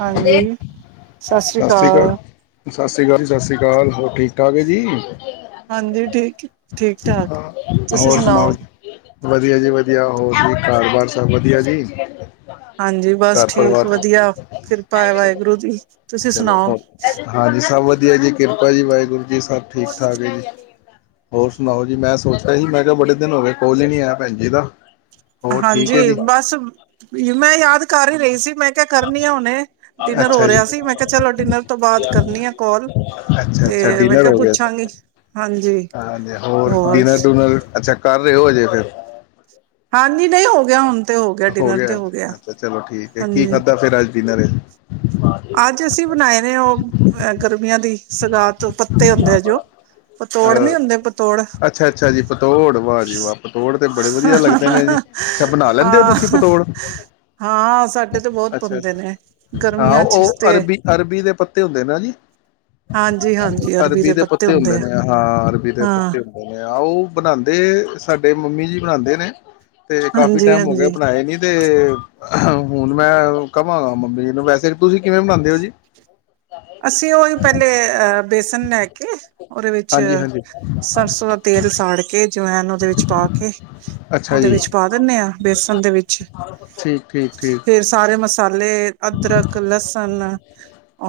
ਹਾਂਜੀ ਸਤਿ ਸਤਿ ਸ੍ਰੀ ਅਕਾਲ। ਸਤਿ ਸ਼੍ਰੀ ਅਕਾਲ। ਸਤਿ ਸ਼੍ਰੀ ਅਕਾਲ ਹੋਰ ਠੀਕ ਠਾਕ ਹੈ ਜੀ? ਹਾਂਜੀ ਠੀਕ ਠੀਕ ਠਾਕ ਤੁਸੀ ਹੋਰ ਸੁਣਾਓ। ਜੀ ਵਧੀਆ ਜੀ ਵਧੀਆ ਹੋਰ ਜੀ ਘਰ ਬਾਰ ਸਭ ਵਧੀਆ ਜੀ। ਹਾਂਜੀ ਬਸ ਘਰ ਠੀਕ ਵਧੀਆ। ਪਰਿਵਾਰ ਵਧੀਆ ਕਿਰਪਾ ਹੈ ਵਾਹਿਗੁਰੂ ਦੀ ਤੁਸੀ ਚਲੋ ਸੁਣਾਓ। ਹੋ ਹਾਂਜੀ ਸਭ ਜੀ ਕਿਰਪਾ ਜੀ ਵਾਹਿਗੁਰੂ। ਜੀ ਸਭ ਠੀਕ ਠਾਕ ਹੈ ਜੀ। ਹੋਰ ਸੁਣਾਓ ਜੀ ਮੈਂ ਸੋਚਿਆ ਸੀ ਮੈਂ ਕਿਹਾ ਬੜੇ ਦਿਨ ਹੋ ਗਏ ਕੋਲ ਹੀ ਨਹੀਂ ਆਇਆ ਭੈਣ ਜੀ ਦਾ। ਹੋਰ ਠੀਕ ਹੈ ਹਾਂਜੀ ਜੀ ਬਸ ਮੈਂ ਯਾਦ ਕਰ ਹੀ ਰਹੀ ਸੀ। ਮੈਂ ਕਿਹਾ ਕਰਨੀ ਆ ਹੁਨੇ ਡਿਨਰ ਹੋ ਅੱਛਾ ਜੀ ਰਿਹਾ ਸੀ ਮੈਂ ਕਿਹਾ ਚਲੋ ਡਿਨਰ ਤੋਂ ਬਾਅਦ ਕਰਨੀ ਆ ਕੋਲ ਅੱਛਾ ਤੇ ਅੱਛਾ ਮੈਂ ਡਿਨਰ ਕਿਹਾ ਹੋ ਗਿਆ ਪੁੱਛਾਂਗੀ ਹਾਂਜੀ। ਹਾਂਜੀ ਹੋਰ ਡਿਨਰ ਡੁਨਰ ਅੱਛਾ ਕਰ ਰਹੇ ਹੋ ਹਜੇ। [inaudible] ਹਾਂਜੀ ਨਹੀਂ ਹੋ ਗਿਆ ਹੁਣ ਹੋ ਗਿਆ ਅੱਛਾ ਚਲੋ ਠੀਕ ਹੈ ਕੀ ਹਾਂਜੀ। ਖਾਧਾ ਫਿਰ ਅੱਜ ਡਿਨਰ ਅੱਜ ਅਸੀਂ ਬਣਾਇਆ ਉਹ ਅ ਗਰਮੀਆਂ ਦੀ ਸਗਾ ਤੋਂ ਪੱਤੇ ਹੁੰਦੇ ਆ ਜੋ ਪਤੋੜ ਨੀ ਹੁੰਦੇ ਅ ਪਤੋੜ ਅੱਛਾ ਅੱਛਾ ਜੀ ਪਤੋੜ ਵਾਹ ਜੀ ਵਾਹ ਪਤੋੜ ਤੇ ਬੜੇ ਵਧੀਆ ਲੱਗਦੇ ਨੇ ਜੀ ਅੱਛਾ ਬਣਾ ਲੈਂਦੇ ਹੋ ਤੁਸੀਂ ਹਾਂ ਪਤੋੜ ਹਾਂ ਸਾਡੇ ਤੇ ਬਹੁਤ ਅੱਛਾ ਪਾਉਂਦੇ ਅੱਛਾ ਨੇ ਹਾਂ ਗਰਮੀਆਂ ਚ ਉਹ ਤੇ ਅਰਬੀ -ਅਰਬੀ ਦੇ ਪੱਤੇ ਹੁੰਦੇ ਨੇ ਜੀ, ਅਰਬੀ ਦੇ ਪੱਤੇ ਹੁੰਦੇ ਨੇ ਹਾਂ ਅਰਬੀ ਦੇ ਹਾਂ ਪੱਤੇ ਹੁੰਦੇ ਨੇ ਆ, ਉਹ ਬਨਾੰਦੇ ਸਾਡੇ ਸਾਡੇ ਮੰਮੀ ਜੀ, ਬਣਾੰਦੇ ਨੇ। ਤੇ ਕਾਫੀ ਹਾਂਜੀ ਟਾਈਮ ਹੋ ਗਿਆ, ਹਾਂਜੀ ਬਣਾਏ ਨੀ ਤੇ ਹੁਣ ਮੈਂ ਕਵਾਂਗਾ ਮੰਮੀ ਜੀ ਨੂੰ, ਵੈਸੇ ਤੁਸੀਂ ਕਿਵੇਂ ਬਨਾਂਦੇ ਓ ਜੀ। ਅਸੀਂ ਉਹਹੀ ਪਹਿਲੇ, ਅਹ ਬੇਸ ਸਨੇ ਹਕੀ [inaudible] ਉਹਦੇ ਵਿੱਚ, ਹਾਂਜੀ ਹਾਂਜੀ ਸਰਸੋਂ ਦਾ ਤੇਲ ਸਾੜ ਕੇ, ਜਿਵੇਂ ਉਹਦੇ ਵਿੱਚ ਪਾ ਕੇ, ਅੱਛਾ ਉਹਦੇ ਜੀ ਵਿੱਚ ਪਾ ਦਿੰਨੇ ਆਂ, ਬੇਸਣ ਦੇ ਵਿੱਚ, ਠੀਕ ਠੀਕ ਠੀਕ ਫੇਰ ਸਾਰੇ ਮਸ ਅਦਰਕ, ਲਸਣ,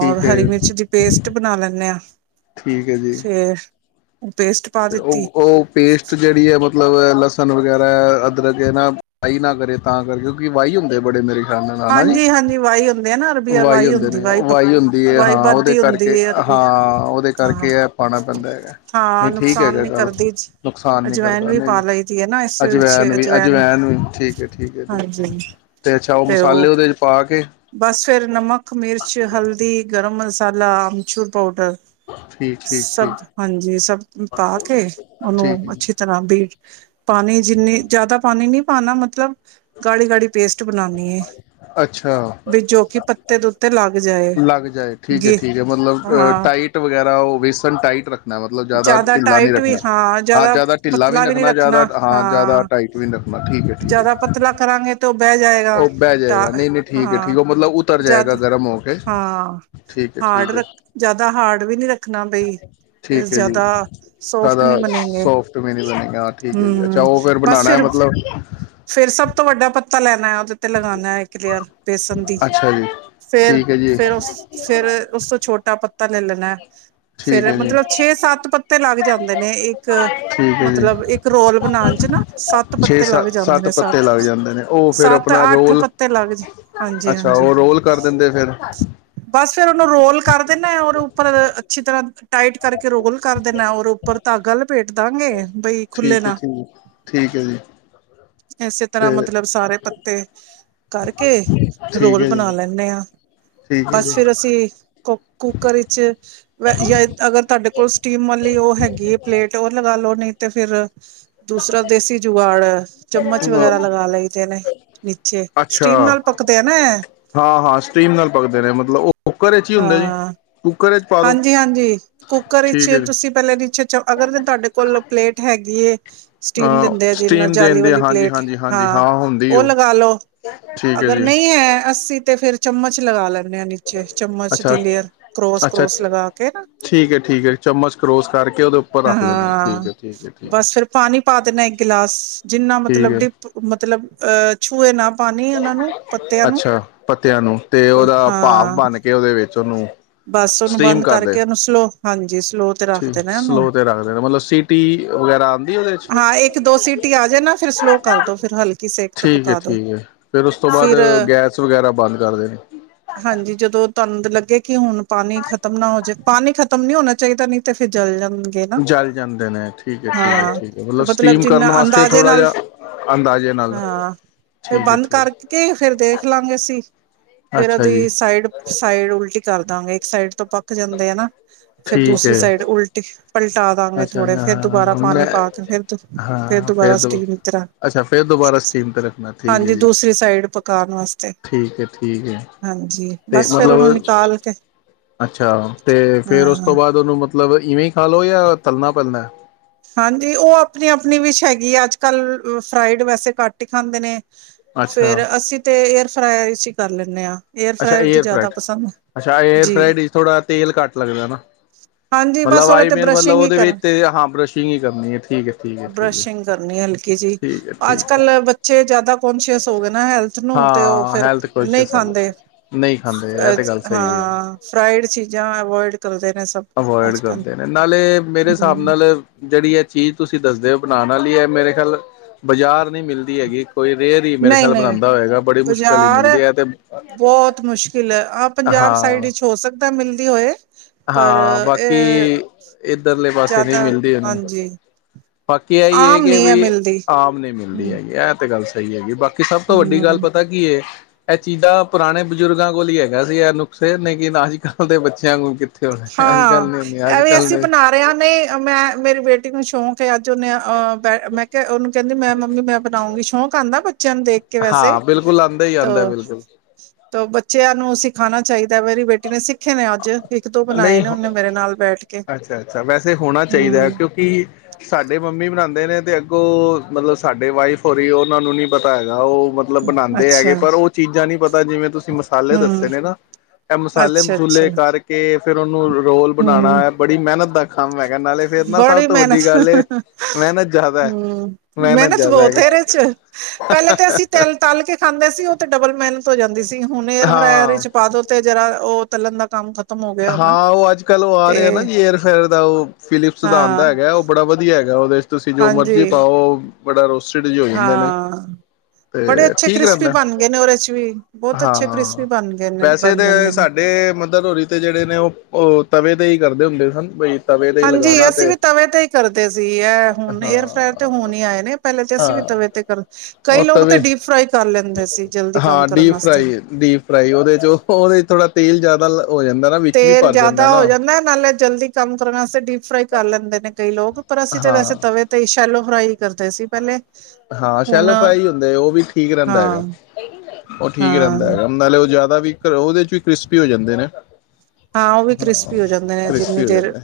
ਔਰ ਹਰੀ ਹੈ ਮਿਰਚ ਦੀ ਪੇਸਟ ਬਨਾ ਲੈਂਨੇ ਆਂ। ਠੀਕ ਹੈ ਜੀ। ਪੇਸਟ ਪਾ ਤੇ ਦਿੱਤੀ ਉਹ, ਉਹ ਪੇਸਟ ਜਿਹੜੀ ਐ ਮਤਲਬ, ਲਸਣ ਵਗੈਰਾ, ਅਦਰਕ ਇਹ ਨਾ ਵਹੀ ਨਾ ਕਰੇ ਤਾਂ ਕਰ ਕਿਉਂਕਿ, ਵਾਹੀ ਹੁੰਦੇ ਬੜੇ ਮੇਰੇ ਨਾ ਜੀ, ਹਾਂਜੀ ਹਾਂਜੀ ਵਾਈ ਹੁੰਦੇ ਆ ਨਾ ਅਰਬੀ ਵਾਈ ਹੁੰਦੇ ਹੁੰਦੀ ਨੇ, ਵਾਈ ਹੁੰਦੀ ਐ, ਵਾਈ ਹਾਂ ਉਹਦੇ ਵੱਧਦੀ ਕਰਕੇ ਹੁੰਦੀ ਹੈ ਅਰਬੀ ਹਾਂ, ਉਹਦੇ ਹਾਂ ਕਰਕੇ ਇਹ ਪਾਉਣਾ ਪੈਂਦਾ ਹੈਗਾ। ਹਾਂ ਨਹੀਂ ਠੀਕ ਨੁਕਸਾਨ ਹੈਗਾ ਨੀ ਗੱਲ, ਕਰਦੀ ਨੁਕਸਾਨ ਨਹੀਂ ਕਰਦਾ, ਅਜਵੈਨ ਇਹਨੇ ਵੀ ਪਾ ਲਈ ਦੀ ਹੈ ਨਾ ਇਸ ਵਿੱਚ ਅਜਵੈਨ ਵੀ ਅਜਵੈਨ ਵੀ ਠੀਕ ਹੈ, ਠੀਕ ਹੈ ਠੀਕ ਹੈ ਹਾਂਜੀ ਤੇ ਅੱਛਾ ਉਹ ਖਾਲੇ ਉਹਦੇ ਚ ਪਾ ਕੇ ਬਸ ਫਿਰ ਨਮਕ, ਮਿਰਚ, ਹਲਦੀ, ਗਰਮ ਮ ਮਸਾਲਾ, ਅਮਚੂਰ ਪਾਊਡਰ। ਠੀਕ ਠੀਕ ਸਭ ਠੀਕ ਹਾਂਜੀ ਸਭ ਪਾ ਕੇ, ਉਹਨੂੰ ਠੀਕ ਅੱਛੀ ਹੈ। ਤਰ੍ਹਾਂ ਬੀਟ ਪਾਨੀ ਜਿੰਨੀ ਜ਼ਿਆਦਾ ਪਾਨੀ ਨੀ ਹਾਂ ਨਾ ਮਤਲਬ ਗਾੜੀ-ਗਾੜੀ ਪੇਸਟ ਬਨਾੰਨੀਂ ਏ। ਅੱਛਾ ਲੱਗ ਜਾਏ, ਠੀਕ ਹੈ, ਗੇ ਠੀਕ ਹੈ, ਮਤਲਬਹ ਹਾਂ ਟਾਈਟ ਵਗੈਰਾ ਉਹ ਬੇਸਨ ਟਾਈਟੱ, ਖ ਮਤਲਬ ਜਿਆਦਾ ਜ਼ਿਆਦਾ ਢਿੱਲਾ ਨੀ ਟਾਈਟ ਵੀ ਰੱਖਣਾ, ਹਾਂ ਜ਼ਿਆਦਾ ਜਿਆਦਾ ਢਿੱਲਾ ਵੀ ਪਤਲਾ ਨਹੀਂ ਰੱਖਣਾ ਜਿਆਦਾ ਹਾਂ, ਜ਼ਿਆਦਾ ਟਾਈਟ ਵੀ ਨ ਰੱਖਣਾ ਠੀਕ ਹੈ ਠੀਕ ਜ਼ਿਆਦਾ ਹੈ। ਪਤਲਾ ਕਰਾਂਗੇ ਟੋਬਹਿ ਜਾਏਗਾ ਉਹ ਬਹਿ ਤਾਂ ਜਾਏਗਾ ਨਹੀਂ ਨਹੀਂ ਠੀਕ ਹੈ ਹਾਂ ਠੀਕ ਉਹ ਮਤਲਬ ਉਤਰ ਜਦ ਜਾਏਗਾ ਗਰਮ ਹੋ ਕੇ ਹਾਂ ਠੀਕ ਹੈ ਹਾਰਡ ਠੀਕ ਹੈ ਰੱਖ ਜਿਆਦਾ ਹਾਰਡ ਵੀ ਨੀ ਰੱਖਣਾ ਬਈ ਫਿਰ ਠੀਕ ਹੈ ਜੀ, ਜ਼ਿਆਦਾ ਸੋਫਟ ਜ਼ਿਆਦਾ ਨਹੀਂ ਬਣੇਗੇ ਸੋਫਟ ਵੀ ਨੀ ਬਣੇ ਹਾਂ, ਠੀਕ ਹੈ ਜੀ ਅੱਛਾ ਹਮ ਉਹ ਫੇਿਰ ਬਸ ਬਣਾਣਾ ਫਿਰ ਮਤਲਬ ਫਿਰ ਸਭ ਤੋਂ ਵੱਡਾ [unintelligible] ਤੇ ਲਗਾਣਾ ਹੈ ਇੱਕ ਲੇਅਰ ਬੇਸਨ ਦੀ ਅੱਛਾ ਜੀ ਠੀਕ ਹੈ ਜੀ ਫੇਰ-ਫੇਰ ਉਸ ਫੇਰ ਉਸ ਤੋਂ ਛੋਟਾ ਪੱਤ ਤਾ ਲੈਣ ਨਾ ਠੀਕ ਹੈ ਜੀ। ਛੇ ਸੱਤ ਪੱਤੇ ਲੱਗ ਜਾਂਦੇ ਨੇ ਇੱਕ ਠੀਕ ਹੈ ਜੀ ਮਤਲਬ ਇੱਕ ਰੋਲ ਬਣਾਣ ਚ ਨਾ ਸੱਤ ਛੇ ਪੱਤੇ ਲੱਗ ਸੱਤ ਜਾਂਦੇ ਨੇ ਪੱਤੇ ਸੱਤ, ਲੱਗ ਜਾਂਦੇ ਨੇ ਉਹ ਫਿਰ ਆਪਣਾ ਸੱਤ-ਅੱਠ ਰੋਲ ਪੱਤੇ ਲੱਗ ਜਾਂਦੇ। ਅੱਛਾ ਹਾਂਜੀ--ਹਾਂਜੀ। ਉਹ ਰੋਲ ਕਰ ਦਿੰਦੇ ਫਿਰ ਬਸ ਫੇਰ ਉਹਨੂੰ ਰੋਲ ਕਰਦੇ ਨੇ ਉਹਦੇ ਉੱਪਰ ਅੱਛੀ ਤਰ੍ਹਾਂ ਟਾਈਟ ਕਰਕੇ ਰੋਗਲ ਕਰ ਦੇਣਾ ਔਰ ਉੱਪਰ ਧਾਗਾ ਲਪੇਟ ਧਾਗੇ ਬਈ ਖੁੱਲੇ ਠੀਕ ਹੈ ਨਾ ਠੀਕ ਠੀਕ ਹੈ ਜੀ ਇਸੇ ਤਰ੍ਹਾਂ ਤੇ ਮਤਲਬ ਸਾਰੇ ਪੱਤੇ ਕਰਕੇ ਠੀਕ ਰੋਲ ਹੈ ਬਣਾ ਜੀ ਲੈਂਏ ਆ ਠੀਕ ਹੈ ਬਸ ਜੀ ਫਿਰ ਅਸੀਂ ਕੋ ਕੁੱਕਰ ਵਿੱਚ ਯਾਂ ਅਗਰ ਤੁਹਾਡੇ ਕੋਲ ਸਟੀਮ ਵਾਲੀ ਉਹ ਹੈਗੀ ਹੈ ਪਲੇਟ ਉਹ ਲਗਾ ਲੋ ਨੀ ਤੇ ਫੇਰ ਦੂਸਰਾ ਦੇਸੀ ਜੁਵਾੜ ਐ। ਚਮਚ ਵਗੈਰਾ ਲਗਾ ਲਈ ਦੇ ਨੇ ਨੀਚੇ ਅੱਛਾ ਸਟੀਮ ਨਾਲ ਪੱਕਦੇ ਆ ਨਾ ਐ। ਹਾਂ ਹਾਂ ਸਟੀਮ ਨਾਲ ਪਕਦੇ ਨੇ ਮਤਲਬ ਉਹ ਕੁੱਕਰ ਵਿੱਚ ਹੀ ਹੁੰਦਾ ਜੀ ਹਾਂ, ਕੁੱਕਰ ਵਿੱਚ ਪਾ ਦੋ ਹਾਂਜੀ-ਹਾਂਜੀ ਕੁੱਕਰ ਵਿੱਚ ਠੀਕ ਹੈ ਜੀ ਤੁਸੀਂ ਪਹਿਲੇ ਨੀਚੇ ਚ ਅਗਰ ਤੁਹਾਡੇ ਕੋਲ ਪਲੇਟ ਹੈ। ਹੈਗੀ ਏ। ਅਹ ਸਟੀਮ ਜਾਲੀ ਦੇਣਦੇ ਆ ਵਾਲੀ ਹਾਂਜੀ। ਪਲੇਟ ਹਾਂਜੀ ਹਾਂਜੀ ਹਾਂ ਹੁੰਦੀ ਉਹ ਲਗਾ ਲੋ ਠੀਕ ਹੈ ਅਗਰ ਜੀ ਨਹੀਂ ਹੈ। ਅੱਸੀ ਤੇ ਫੇਰ ਚਮਚ ਲਗਾ ਲੈਦ ਕਰੋਸ ਅੱਛਾ-ਅੱਛਾ। ਕਰੋਸ ਲਗਾ ਕੇ ਨਾ ਠੀਕ ਹੈ, ਠੀਕ ਹੈ ਚਮਚ ਕਰੋਸ ਕਰਕੇ ਉਹਦੇ ੳ ਹ-ਹਾਂ ਬਸ ਫੇਰ ਪਾਣੀ ਪਾ ਦਿੰਦੇ ਇੱਕ ਗਿਲਾਸ। [inaudible] ਜਿੰਨਾ ਠੀਕ ਮਤਲਬ ਹੈ ਡਿਪ ਮਤਲਬ ਅਹ ਹੋਏ ਨਾ ਪਾਣੀ ਉਹਨਾਂ ਨੂੰ ਪੱਤਿਆਂ ਨੂੰ ਅੱਛਾ ਪੱਤਿਆਂ ਨੂੰ ਤੇ ਉਹਦਾ ਭਾਵ ਬਣ ਕੇ ਉਹਦੇ ਵਿੱਚ ਚਲੋ। ਬੱਸ ਉਹਨੂੰ ਬੰਦ ਕਰਕੇ ਉਹਨੂੰ ਸਲੋ ਹਾਂਜੀ ਸ ਸਲੋ ਤੇ ਠੀਕ ਰੱਖਦੇ ਨਾ ਇਹਨੂੰ ਸਲੋਅ ਤੇ ਰੱਖ ਦੇਣਾ ਮਤਲਬ ਸੀਟੀ ਵਗੈਰਾ ਆਉਂਦੀ ਉਹਦੇ ਚ ਹਾਂ ਇੱਕ ਦੋ ਸੀਟੀ ਆ ਜੇ ਨਾ ਫਿਰ ਸਲੋਅ ਕਰ ਦੋ, ਫਿਰ ਹਲਕੀ ਸੇਕ ਤੇ ਠੀਕ ਹੈ ਪਕਾ ਦੋ ਠੀਕ ਹੈ ਫਿਰ ਉਸ ਤੋਂ ਬਾਅਦ ਫਿਰ ਗੈਸ ਵਗੈਰਾ ਬੰਦ ਕਰ ਦੇਣੀ ਹਾਂਜੀ ਜਦੋਂ ਤੁਹਾਨੂੰ ਲੱਗੇ ਕਿ ਹੁਣ ਪਾਣੀ ਖ਼ਤਮ ਨਾ ਹੋ ਜੇ। ਪਾਣੀ ਖਤਮ ਨੀ ਹੋਣਾ ਚਾਹੀਦਾ ਨਹੀਂ ਤੇ ਫਿਰ ਜਲ ਜਾਂਦਾ। ਨਾ ਜਲ ਜਾਂਦੇ ਨੇ ਠੀਕ ਹੈ ਠੀਕ ਹੈ ਹਾਂ ਠੀਕ ਹੈ ਤੇ ਮਤਲਬ ਸਟੀਮ ਜਿਨਾ ਕਰਨ ਵਾਸਤੇ ਅੰਦਾਜ਼ੇ ਥੋੜ੍ਹਾ ਨਾਲ ਜਿਹਾ ਅੰਦਾਜ਼ੇ ਨਾਲ ਹਾਂ ਫੇਰ ਠੀਕ ਹੈ ਬੰਦ ਠੀਕ ਕਰਕੇ ਫੇਰ ਦੇਖ ਲਾਂਗੇ ਅਸੀ ਫੇਰ ਅੱਛਾ ਜੀ ਉਹਦੀ ਸਾਈਡ ਸਾਈਡ ਉਲਟੀ ਕਰ ਦਾਂ ਇੱਕ ਸਾਈਡ ਤੋਂ ਪੱਕ ਜਾਂਦੇ ਆ ਨਾ ਫੇਰ ਠੀਕ ਦੂਸਰੀ ਹੈ ਸਾਈਡ ਉਲਟੀ ਪਲਟੀ ਪਟਾ ਦਾਂਗੇ ਅੱਛਾ ਥੋੜੇ ਫੇਰ ਹਾਂ ਦੁਬਾਰਾ ਪਾਣੀ ਮੈਂ ਪਾ ਕੇ ਫਿਰ ਫਰ ਹਾਂ ਫੇਰ ਦੁਬਾਰਾ ਦੋ ਸਟੀਮ ਤਰ੍ਹਾਂ ਅੱਛਾ ਫੇਰ ਦੁਬਾਰਾ ਸਟੀਮ ਤੇ ਰੱਖਣਾ ਠੀਕ ਹੈ ਹਾਂਜੀ ਜੀ ਦੂਸਰੀ ਸਾਈਡ ਪਕਾ ਵਾਸਤੇ ਠੀਕ ਹੈ ਠੀਕ ਹੈ ਹਾਂਜੀ ਤੇ ਬਸ ਫਿਰ ਉਹਨੂੰ ਮਤਲਬ ਨਿਕਾਲ ਕੇ ਅੱਛਾ ਤੇ ਫੇਰ ਉਸ ਤੋਂ ਹਾਂ ਬਾਅਦ ਉਹਨੂੰ ਮਤਲਬ ਮਤਲਬ ਇਵੇਂ ਖਾਲੋ ਜਾਂ ਤਲਣਾ ਪੈਂਦਾ। ਹਾਂਜੀ ਉਹ ਆਪਣੀ ਆਪਣੀ ਵਿਸ਼ ਹੈਗੀ ਆ ਅੱਜ ਕੱਲ੍ਹ ਫਰਾਈਡ ਵੈਸੇ ਘੱਟ ਹੀ ਖਾਂਦੇ ਨੇ। ਅੱਛਾ ਫੇਰ ਅੱਸੀਂ ਤੇ ਏਅਰ ਫਰਾਈਅਰ ਚ ਹੀ। ਕਰ ਲੈਂਣੇ ਹਾਂ। ਅੱਛਾ ਫਰਾਇਰ ਤੇ ਏਅਰ ਫਰਾਈ ਜ਼ਿਆਦਾ ਪਸੰਦ ਅੱਛਾ ਏਅਰ ਜੀ ਫਰਾਈ ਥੋੜਾ ਤੇਲ ਕੱਟ ਲੱਗਦਾ ਨਾ ਹਾਂਜੀ ਬਸ ਮਤਲਬ ਉਹਦੇ ਆਈ ਤੇ ਮੇਨ ਮਤਲਬ ਬਰਸ਼ਿੰਗ ਹੀ ਉਹਦੇ ਚ ਕਰ ਤੇਲ ਬਸ਼ਿੰਗ ਬਰਸ਼ਿੰਗ ਕਰਨੀ ਹਲਕੀ ਜੀ ਠੀਕ ਹੈ ਠੀਕ ਅੱਜ ਹੈ ਕੱਲ ਬੱਚੇ ਜਿਆਦਾ ਕੋਂਸ਼ੀਅਸ ਹੋ ਗਏ ਨਾ ਹੈਲਥ ਨੂੰ ਤੇ ਉਹ ਹਾਂ ਫੇਰ ਹੈਲਥ ਨਹੀਂ ਕੋਂਸ਼ੀਅਸ ਹੋ ਖਾਂਦੇ। ਨਹੀਂ ਖਾਂਦੇ ਇਹ ਤੇ ਗੱਲ ਸਹੀ ਹੈ ਹਾਂ ਫਰਾਡ ਚੀਜ਼ਾਂ ਅਵਇਡ ਕਰਦੇ ਨੇ ਸਭ ਅਵੋਇਡ ਅੱਜ ਕੱਲ ਕਰਦੇ ਨੇ ਨਾਲੇ ਮੇਰੇ ਹਿਸਾਬ ਹਮ ਨਾਲ ਜਿਹੜੀ ਇਹ ਚੀਜ਼ ਤੁਸੀਂ ਦੱਸਦੇ ਹੋ ਬਣਾਣ ਵਾਲੀ ਹੈ ਮੇਰੇ ਖਿਆਲ ਬਾਜ਼ਾਰ ਨਹੀਂ ਮਿਲਦੀ ਹੈਗੀ। ਕੋਈ ਰੇਅਰ ਦੀ ਮੇਰੇ ਨਹੀਂ ਖਿਆਲ ਨਹੀਂ ਬਣਾਦਾ ਹੋਏਗਾ ਬੜੀ ਮੁਸ਼ਕਲ ਹੀ ਬਾਜ਼ਾਰ ਮਿਲਦੀ ਹੈ ਤੇ ਬਹੁਤ ਮੁਸ਼ਕਿਲ ਹੈ ਆਹ ਪੰਜਾਬ ਸਾਈਡ ਹਾਂ ਵਿੱਚ ਹੋ ਸਕਦਾ। ਮਿਲਦੀ ਹੋਏ। ਪਰ ਹਾਂ ਬਾਕੀ ਇਹ ਇੱਧਰਲੇ ਪਾਸੇ ਨਹੀਂ ਜ਼ਿਆਦਾ ਮਿਲਦੀ ਉਹਨੂੰ ਹਾਂਜੀ ਬਾਕੀ ਆਹੀ ਇਹ ਆਮ ਕਿ ਨਹੀਂ ਹੈ ਵੀ ਮਿਲਦੀ ਆਮ ਨਹੀਂ ਮਿਲਦੀ ਹਮ ਹੈਗੀ ਇਹ ਤੇ ਗੱਲ ਸਹੀ ਹੈਗੀ ਬਾਕੀ ਕਿ ਸਭ ਤੋਂ ਵੱਡੀ ਗੱਲ ਹਮ ਪਤਾ ਕੀ ਹੈ ਇਹ ਚੀਜ਼ਾਂ ਪੁਰਾਣੇ ਬਜ਼ੁਰਗਾਂ ਕੋਲ ਹੀ ਹੈਗਾ ਸੀ ਇਹ ਨੁਕਸੇ ਨਹੀਂ ਲੇਕਿਨ ਅੱਜ ਕੱਲ੍ਹ ਦੇ ਬੱਚਿਆਂ ਨੂੰ ਹਾਂ ਇਹ ਵੀ ਅਸੀਂ ਬਣਾ ਰਹੇ ਹ ਨਹੀਂ ਮੈਂ ਮੇਰੀ ਬੇਟੀ ਨੂੰ ਸ਼ੌਕ ਹੈ। ਉਹਨੇਹ ਮੈਂ ਉਹਨੂੰ ਕਹਿੰਦੀ ਮੈਂ ਮੰਮੀ ਮੈਂ ਬਣਾਉਂਗੀ ਸ਼ੌਕ ਆਦਾ ਬੱਚਿਆ ਨੂੰ ਦੇਖ ਕੇ ਵੈਸੇ ਹਾਂ ਬਿਲਕੁਲ ਆਉਂਦਾ ਹੀ ਆਉਂਦਾ ਬਿਲਕੁਲ ਤਾਂ ਬੱਚਿਆਂ ਨੂੰ ਸਿਖਿਆ ਆਣਾ ਚਾਹੀਦਾ। ਵਾਰੀ ਬੇਟੀ ਨੇ ਸਿੱਖੇ ਨੇ ਅੱਜ ਦੋ ਬਣਾਏ ਨਹੀਂ ਨੇ ਉਹਨੇ ਮੇਰੇ ਨਾਲ ਬੈਠ ਕੇ ਅੱਛਾ ਅੱਛਾ ਵੈਸੇ ਹੋਣਾ ਚਾਹੀਦਾ ਹੂੰ ਕਿਉਂਕਿ ਸਾਡੇ ਮੰਮੀ ਬਣਾਉਂਦੇ ਨੇ ਤੇ ਅੱਗੋਂ ਮਤਲਬ ਸਾਡੇ ਵਾਈਫ ਹੋ ਰਹੀ ਉਹਨਾਂ ਨੂੰ ਨੀ ਪਤਾ ਹੈਗਾ ਉਹ ਮਤਲਬ ਬਣਾਉਂਦੇ ਹੈਗੇ ਅੱਛਾ ਪਰ ਉਹ ਚੀਜ਼ਾਂ ਨੀ ਪਤਾ ਜਿਵੇਂ ਤੁਂ ਤੁਸੀਂ ਮਸਾਲੇ ਦੱਸੇ ਹੂੰ ਨੇ ਨਾ ਇਹ ਮਸਾਲੇ ਅੱਛਾ ਮਸੂਲੇ ਅੱਛਾ ਕਰਕੇ ਫਿਰ ਉਹਨੂੰ ਰੋਲ ਬਣਾਉਣਾ ਹੂੰ ਹੈ ਬੜੀ ਮਿਹਨਤ ਦਾ ਕ [unintelligible] ਬੜੀ ਮਿਹਨਤ ਮਿਹਨਤ ਜ਼ਿਆਦਾ ਹੈ ਹਮ ਮਿਹਨਤ ਜ਼ਿਆਦਾ ਬਹੁਤ ਹੈਗੀ ਇਹਦੇ ਚ ਪਹਿਲੇ ਤੇ ਅਸੀਂ ਤਲ ਤਲ ਕੇ ਖਾਂਦੇ ਸੀ ਉਹ ਤੇ ਡਬਲ ਮਿਹਨਤ ਜਾਂਦੀ ਸੀ ਹੁਣ ਏਅਰ ਫਰਾਇਰ ਹਾਂ ਚ ਪਾਦੋ ਤੇ ਜਰਾ ਉਹ ਤਲਣ ਦਾ ਕੰਮ ਖਤਮ ਹੋ ਗਿਆ ਹੁਣ ਹਾਂ ਉਹ ਅੱਜ ਕੱਲ੍ਹ ਉਹ ਆ ਤੇ ਰਿਹਾ ਨਾ ਜੀ ਏਅਰ ਫੇਅਰ ਦਾ ਉਹ ਫਿਲਪ ਸਿਧਾਂਤ ਹਾਂ ਹੈਗਾ ਉਹ ਬੜਾ ਵਧੀਆ ਹੈਗਾ ਉਹਦੇ ਤੁਸੀਂ ਜੋ ਹਾਂਜੀ ਮਰਜ਼ੀ ਪਾਓ ਬੜਾ ਰੋਸਟਡ ਜਿਹੇ ਹੋ ਜਾਂਦੇ ਨੇ ਹਾਂ ਬੜੇ ਤੇ ਅੱਛੇ ਠੀਕ ਕ੍ਰਿਸਪੀ ਰਹਿੰਦਾ ਬਣ ਗਏ ਨੇ ਉਹਦੇ ਚ ਵੀ ਬਹੁਤ ਅੱਛੇ ਕ੍ਰਿਸਪੀ ਹਾਂ ਬਣ ਗਏ ਨੇ ਵੈਸੇ ਬਣ ਤਾਂ ਜਾਂਦੇ ਨੇ ਸਾਡੇ ਮਦਰ ਹੋਰੀ ਤੇ ਜਿਹੜੇ ਨੇ ਉਹ ਤਵੇ ਤੇ ਹੀ ਕਰਦੇ ਹੁੰਦੇ ਸਨ ਬਈ ਤਵੇ ਤੇ ਹੀ ਹਾਂਜੀ ਲਗਾਣਾ ਅਸੀਂ ਤੇ ਵੀ ਤਵੇ ਤੇ ਹੀ ਕਰਦੇ ਸੀ ਇਹ ਹੁਣ ਹਾਂ ਏਅਰ ਫਰਾਰ ਤੇ ਹੋਣ ਹੀਈ ਆਏ ਨੇ ਪਹਿਲੇਾਂ ਤੇ ਅਸੀਂ ਵੀ ਹਾਂ ਤਵੇ ਤੇ ਕਰ ਕਈ ਉਹ ਲੋਕ ਤਾਂ ਤਵੇ ਡੀਪ ਫਰਾਈ ਕਰ ਲੈਂਦੇ ਸੀ ਜਲਦੀ ਕੰਮ ਹਾਂ ਕਰਨ ਡੀਪ ਵਾਸਤੇ ਫਰਾਈ ਡੀਪ ਫਰਾਈ ਉਹਦੇ ਚ ਉਹਦੇ ਚ ਥੋੜਾ ਤੇਲ ਜ਼ਿਆਦਾ ਹੋ ਜਾਂਦਾ ਨਾ ਵਿੱਚ ਵੀ ਤੇਲ ਭਰ ਜਾਂਦਾ ਜਿਆਦਾ ਨਾ ਹੋ ਜਾਂਦਾ ਨਾਲੇ ਜਲਦੀ ਕੰਮ ਕਰਨ ਵਾਸਤੇ ਡੀਪ ਫਰਾਈ ਕਰ ਲੈਂਦੇ ਨੇ ਕਈ ਲੋਕ ਪਰ ਅਸੀਂ ਤੇ ਹਾਂ ਵੈਸੇ ਤਵੇ ਤੇ ਸ਼ੈਲੋ ਫਰਾਈ, ਕਰਦੇ ਸੀ ਪਹਿਲੇ। ਹਾਂ, ਹੁਣ ਸ਼ੈਲੋ ਫਰਾਈ ਹੁੰਦੇ। ਉਹ ਵੀ ਠੀਕ ਰਹਿੰਦਾ ਹਾਂ ਹੈਗਾ, ਉਹ ਠੀਕ ਰਹਿੰਦਾ ਹਾਂ ਹੈਗਾ, ਨਾਲੇ ਉਹ ਜ਼ਿਆਦਾ ਵੀ ਉਹਦੇ, ਚ ਵੀ ਕ੍ਰਿਸਪੀ ਹੋ ਜਾਂਦੇ ਨੇ। ਹਾਂ, ਉਹ ਵੀ ਕ੍ਰਿਸਪੀ ਹੋ ਜਾਂਦੇ ਨੇ, ਜਿੰਨੀ ਕ੍ਰਿਸਪੀ ਹੋ ਦੇਰ ਜਾਂਦੇ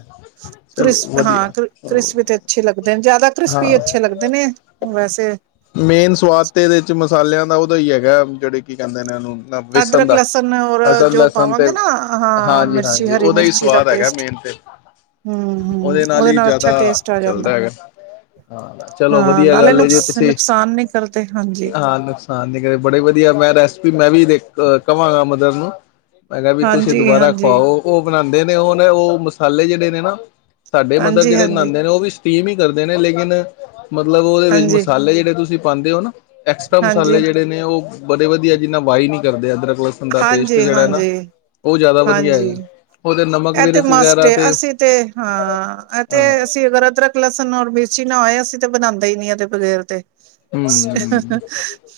ਚਲੋ ਕ੍ਰਿਸਪ ਹਾਂ, ਵਧੀਆ ਕ ਕ੍ਰਿਸਪੀ ਤੇ ਅੱਛੇ ਲੱਗਦੇ ਨੇ, ਜ਼ਿਆਦਾ ਹਾਂ ਕ੍ਰਿਸਪੀ ਅੱਛੇ ਲੱਗਦੇ ਨੇ। ਵੈਸੇ ਮੇਨ ਸਵਾਦ ਤੇ, ਇਹਦੇ ਵਿੱਚ ਮਸਾਲਿਆਂ ਦਾ ਉਹਦਾ ਹੈਗਾ, ਜਿਹੜੇ ਕੀ ਕਹਿੰਦੇ ਨੇ ਉਹ ਨੂੰ? ਬੇਸਣ ਅਦਰਕ ਦਾ, ਲਸਣ ਔਰ ਹਸਨ ਜੋ ਲਸਣ ਤੇ, ਪਾਵਾਂਗੇ ਨਾ ਹਾਂ ਹਾਂਜੀ, ਮਿਰਚੀ ਹਾਂਜੀ! ਹਰੀ ਉਹਦਾ ਹੀ ਮਿਰਚੀ ਦਾ ਸਵਾਦ ਹੈਗਾ ਪੇਸਟ ਮੇਨ ਤੇ। ਹੂੰ ਹੂੰ ਉਹਦੇ ਨਾਲ ਹੀ ਅੱਛਾ ਜ਼ਿਆਦਾ ਟੇਸਟ ਆ ਜਾਂਦਾ ਚੱਲਦਾ ਹੈਗਾ। ਹਾਂ, ਚਲੋ ਵ ਹਾਂ ਨਾਲੇ ਗੱਲ ਜੀ, ਨੁਕਸ ਤੁਸੀਂ, ਨੁਕਸਾਨ ਨਹੀਂ ਕਰਦੇ ਹਾਂਜੀ ਹਾਂ! ਨੁਕਸਾਨ ਨ ਕਰੇ। ਬੜੇ ਵਧੀਆ, ਮੈਂ ਰ ਵੀ, ਮੈਂ ਵੀ ਦੇਖ, ਕਹਾਂਗਾ ਮਦਰ ਨੂੰ ਮੈਂ ਕਿਹਾ ਵੀ ਤੁਸੀਂ ਹਾਂਜੀ ਦੁਬਾਰਾ ਹਾਂਜੀ ਖਵਾਓ, ਉਹ ਬਣਾਉਦੇ ਨੇ ਉਹੁ ਨੇ, ਉਹ ਮਸਾਲੇ ਜਿਹੜੇ ਨੇ ਨਾ ਸਾਡੇ ਮਦਰ ਹਾਂਜੀ ਜਿਹੜੇ ਹਾਂਜੀ ਹਾਂਜੀ ਬਨਾਂਨਦੇ ਨੇ, ਉਹ ਵੀ ਟੀਮ ਹੀ ਕਰਦੇ ਨੇ, ਲੇਕਿਨ ਮਤਲਬ, ਉਹਦੇ ਵਿੱਚ, ਮਸਾਲੇ ਜਿਹੜੇ ਤੁਸੀਂ ਪਾਂਦੇ ਹੋ ਨਾ, ਐਕਸਟਰਾ ਮਸਾਲੇ ਹਾਂਜੀ ਜਿਹੜੇ ਨੇ, ਉਹ ਬੜੇ ਵਧੀਆ, ਜਿੰਨਾ ਵਹੀ ਨਹੀਂ ਕਰਦੇ ਅੰਦਰ। ਹਾਂਜੀ, ਹਾਂਜੀ, ਜ਼ਿਆਦਾ ਵਧੀਆ ਹਾਂਜੀ! ਹੈਗਾ ਉਹਦੇ ਨਮਕ ਇਹ ਤੇ ਮਿਰਚ ਮਸਟ, ਵਗੈਰਾ ਅਸੀਂ ਤੇ, ਹਾਂ! ਇਹ ਹਾਂ ਤੇ ਅਸੀਂ ਅਗਰ, ਅਦਰਕ, ਲਸਣ ਔਰ ੀ ਨਾ ਆਏ, ਅਸੀਂ ਤੇ ਬਣਾਉਂਦਾ ਹੀ ਨੀ ਇਹਦੇ ਬਗੈਰ ਤੇ। ਹਮ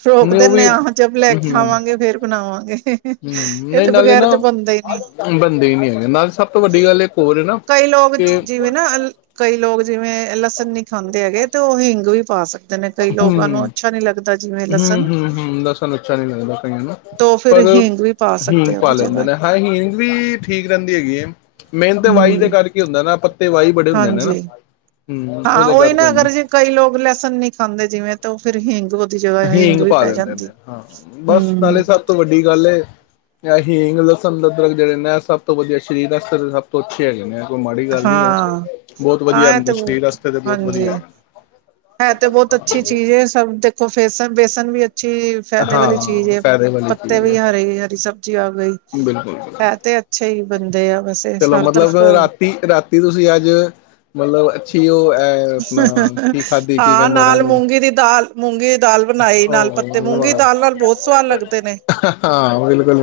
ਰੋਕ ਨਹੀਂ ਉਹ ਵੀ ਦੇਨਾ ਆਹ ਜਬ ਲੈ ਕੇ ਹਮ ਆਵਾਂਗੇ, ਫੇਰ ਬਣਾਵਾਂਗੇ। ਹਮ! ਨਹੀਂ ਇਹਦੇ ਨਾਲੇ ਬਗੈਰ ਨਾ, ਤੇ ਬਣਦਾ ਹੀ ਨੀ ਬੰਦੇ ਹੀ ਨੀ ਹੈਗੇ, ਨਾਲੇ ਸਭ ਤੋਂ ਵੱਡੀ ਗੱਲ ਇੱਕ ਹੋਰ ਹੈ ਨਾ ਕਈ ਕਿ ਜਿਂਵੇ, ਲਸਨ ਖਾਂਦੇ ਹੈਗੇ, ਤੇ ਉਹ ਹਿੰਗ ਵੀ ਪਾ ਸਕ। ਨੇ ਕਈ ਹਮ ਲੋਕਾਂ ਨੂੰ, ਅੱਛਾ ਨੀ ਲੱਗ ਹਮ, ਹਮ, ਹਮ! ਲਸਨ ਅਚਛਾ ਨੀ, ਲਗਦਾ ਕਾਇਆ ਨੂੰ ਤੋ ਫਿਰ ਪਰ ਹਿੰਗ ਵੀ ਪਾ ਹੀਂਗ ਸਕਦੇ ਆ ਪਾ ਉਹਦੀ ਲੈਂਦੇ ਜਗ੍ਹਾ ਨੇ। ਹਾਂ ਹੀਂਗ ਵੀ ਠੀਕ ਰਹਿੰਦੀ ਹੈਗੀ ਹੈ, ਮੇਨ ਤੇ ਵਾਹੀ ਦੇ ਹਮ ਕਰਕੇ ਹੁੰਦਾ ਨਾ, ਪੱਤੇ ਵਾਈ ਬੜੇ ਹੁੰਦੇ ਨੇ, ਨਾ। ਹਾਂਜੀ ਹਮ ਹਾਂ! ਉਹਦੇ ਉਹੀ ਕਰਕੇ ਨਾ ਹੁੰਦਾ। ਅਗਰ, ਜੇ ਕਈ ਲੋਕ, ਲੈਹਸਨ ਨੀ ਖਾਂਦੇ ਜਿਵੇਂ, ਤਾਂ ਉਹ, ਫਿਰ ਹਿੰਗ ਵ ਹੀਂਗ ਪਾ ਦਿੰਦੇ ਨੇ ਹਾਂ ਬਸ ਹਮ ਨਾਲੇ ਸਭ ਤੋਂ ਵੱਡੀ ਗੱਲ ਇਹ ਹੀਂਗ ਲਸਣ ਅਦਰਕ ਜਿਹੜੇ ਨੇ ਸਭ ਤੋਂ ਵਧੀਆ ਸਰੀਰ ਸਭ ਤੋਂ ਅੱਛੇ ਹੈਗੇ ਨੇ ਕੋਈ ਮਾੜੀ ਗੱਲ ਨੀ ਆ ਹਾਂ ਬਹੋਤ ਵਧੀਆ ਹਾਂ ਇਹ ਰਹਿੰਦਾ ਤੇ ਸਰੀਰ ਵਾਸਤੇ ਤੇ ਬਹੁਤ ਹਾਂਜੀ ਵਧੀਆਹਿੰ ਤੇ ਬਹੁਤ ਅੱਛੀ ਚੀਜ਼ ਹੈ ਸਭ ਦੇਖੋ ਫੇਸ ਬੇਸਨ ਵੀ ਅਛੀ ਫਾਇਦੇ ਵਾਲੀ ਹਾਂ ਚੀਜ਼ ਫਾਇਦੇ ਵਾਲੀ ਪੱਤੇ ਵੀ ਹਰੇ ਹਰੀ ਸਬਜ਼ੀ ਆ ਗਈ ਬਿਲਕੁਲੁ ਹੈ ਤੇ ਅੱਛੇ ਹੀ ਬੰਦੇ ਆ ਵੈਸੇ ਚਲੋ ਹਰ ਤਰਫ ਮਤਲਬ ਤੋਂ ਰਾਤੀ ਰਾਤੀ ਤੁਸੀਂ ਅੱਜ ਮਤਲਬ ਅੱਛੀ ਉਹ ਹੈ ਆਪਣਾ ਕੀ ਖਾਧੀ ਕੀ ਹਾਂ ਕਹਿੰਦੇ ਨੇ ਨਾਲ ਇਹਨੂੰ ਮੂੰਗੀ ਦੀ ਦਾਲ ਮੂੰਗੀ ਦੀ ਦਾਲ ਬਣਾਈ ਨਾਲ ਪੱਤੇ ਮੂੰਗੀ ਦੀ ਉਹ ਦਾਲ ਨਾਲ ਬਹੁਤ ਸਵਾਦ ਲੱਗਦੇ ਨੇ ਹਾਂ ਬਿਲਕੁਲ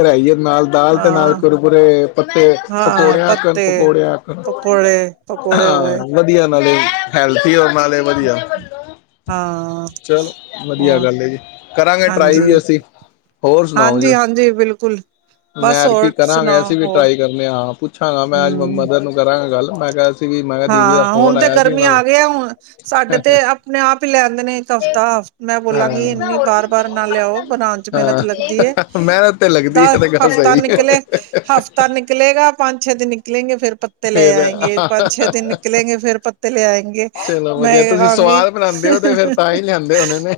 [unintelligible] ਨਾਲ ਦਾਲ ਤੇ ਨਾਲ ਹਾਂ ਕੁਰ ਕੁਰੇ ਪੱਤੇ ਹਾਂ ਪਕੌੜਿਆਂ ਆਕਣ ਪੱਤੇ ਪਕੌੜੇ ਆਕਣ ਪਕੌੜੇ ਪਕੌੜੇ ਹੋ ਗਏ ਹਾਂ ਵਧੀਆ [unintelligible] ਹੈਲਥੀ [unintelligible] ਵਧੀਆ ਹਾਂ ਚਲ ਵਧੀਆ ਹੋਰ ਗੱਲ ਏ ਜੀ ਕਰਾਂਗੇ ਟਰਾਈ ਹਾਂਜੀ ਵੀ ਅਸੀਂ ਹੋਰ ਸੁਣਾਓ ਜੀ ਹਾਂਜੀ ਹਾਂਜੀ ਬਿਲਕੁਲ ਮੈਂ ਬਸ ਏਦ ਕੀ ਹੋਰ ਕਰਾਂਗੇ ਸੁਣਾਓ ਅਸੀਂ ਵੀ ਹੋਰ ਟਰਾਈ ਕਰਨੇ ਆਂ ਪੁੱਛਾਂਗਾ ਮੈਂ ਅੱਜ ਹਮ ਮਦਰ ਨੂੰ ਕਰਾਂਗਾ ਗੱਲ [unintelligible] ਦੀਦੀ ਦਾ ਹਾਂ ਹੁਣ ਫੋਨ ਤੇ ਆਇਆ ਸੀ ਗਰਮੀ ਉਹਨਾਂ ਆ ਨੂੰ ਗਈ ਹੁਣ ਸਾਡੇ ਤੇ ਆਪਣੇ ਆਪ ਹੀ ਲੈਦੇ ਨੇ ਇੱਕ ਹਫ਼ਤਾ ਮੈਂ ਹਾਂ। ਬੋਲਾਂਗੀ ਇੰਨੀ ਵਾਰ ਵਾਰ ਨਾ ਲਿਆਓ ਬਨਾਨ ਚ ਮਿਹਨਤ ਹਾਂ ਲੱਗਦੀ ਏ ਮਿਹਨਤ ਤੇ ਲੱਗਦੀ ਦਾ ਹੈ ਤੇ ਗੱਲ ਹਫ਼ਤਾ ਸਹੀ ਹੈ। ਨਿਕਲੇ ਹਫ਼ਤਾ ਨਿਕਲੇਗਾ ਪੰਜ ਛੇ ਦਿਨ ਨਿਕਲੇਗੇ ਫੇਰ ਪੱਤੇ ਲੈ ਫੇਰ ਆਏਂਗੇ ਪੰਜ [unintelligible] ਨਿਕਲਲੇਗੇ ਫਿਰ ਪੱਤੇ ਲਿਆ ਚਲੋ ਵਧੀਆ ਤੁਸੀਂ ਸਵਾਦ ਬਣਾਂਦੇ ਹੋ ਤੇ ਫਿਰ ਤਾਂ ਹੀ ਲਿਆਂਦੇ ਹੋਣੇ ਨੇ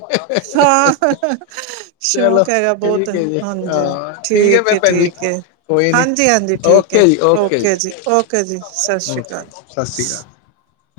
ਹਾਂ ਚਲੋ ਸ਼ੌਕ ਹੈਗਾ ਬਹੁਤ ਠੀਕ ਹੈ ਜੀ ਹਾਂਜੀ ਹਾਂ ਹੈ ਠੀਕ ਫਿਰ ਏ ਭੈਣ ਜੀ ਠੀਕ ਏ ਕੋਈ ਨੀ ਹਾਂਜੀ ਹਾਂਜੀ ਠੀਕ ਹਏ ਓਕੇ ਜੀ ਓਕੇ ਜੀ ਸਤਿ ਸ਼੍ਰੀ ਓਕੇ ਅਕਾਲ ਸਤਿ ਸ਼੍ਰੀ ਅਕਾਲ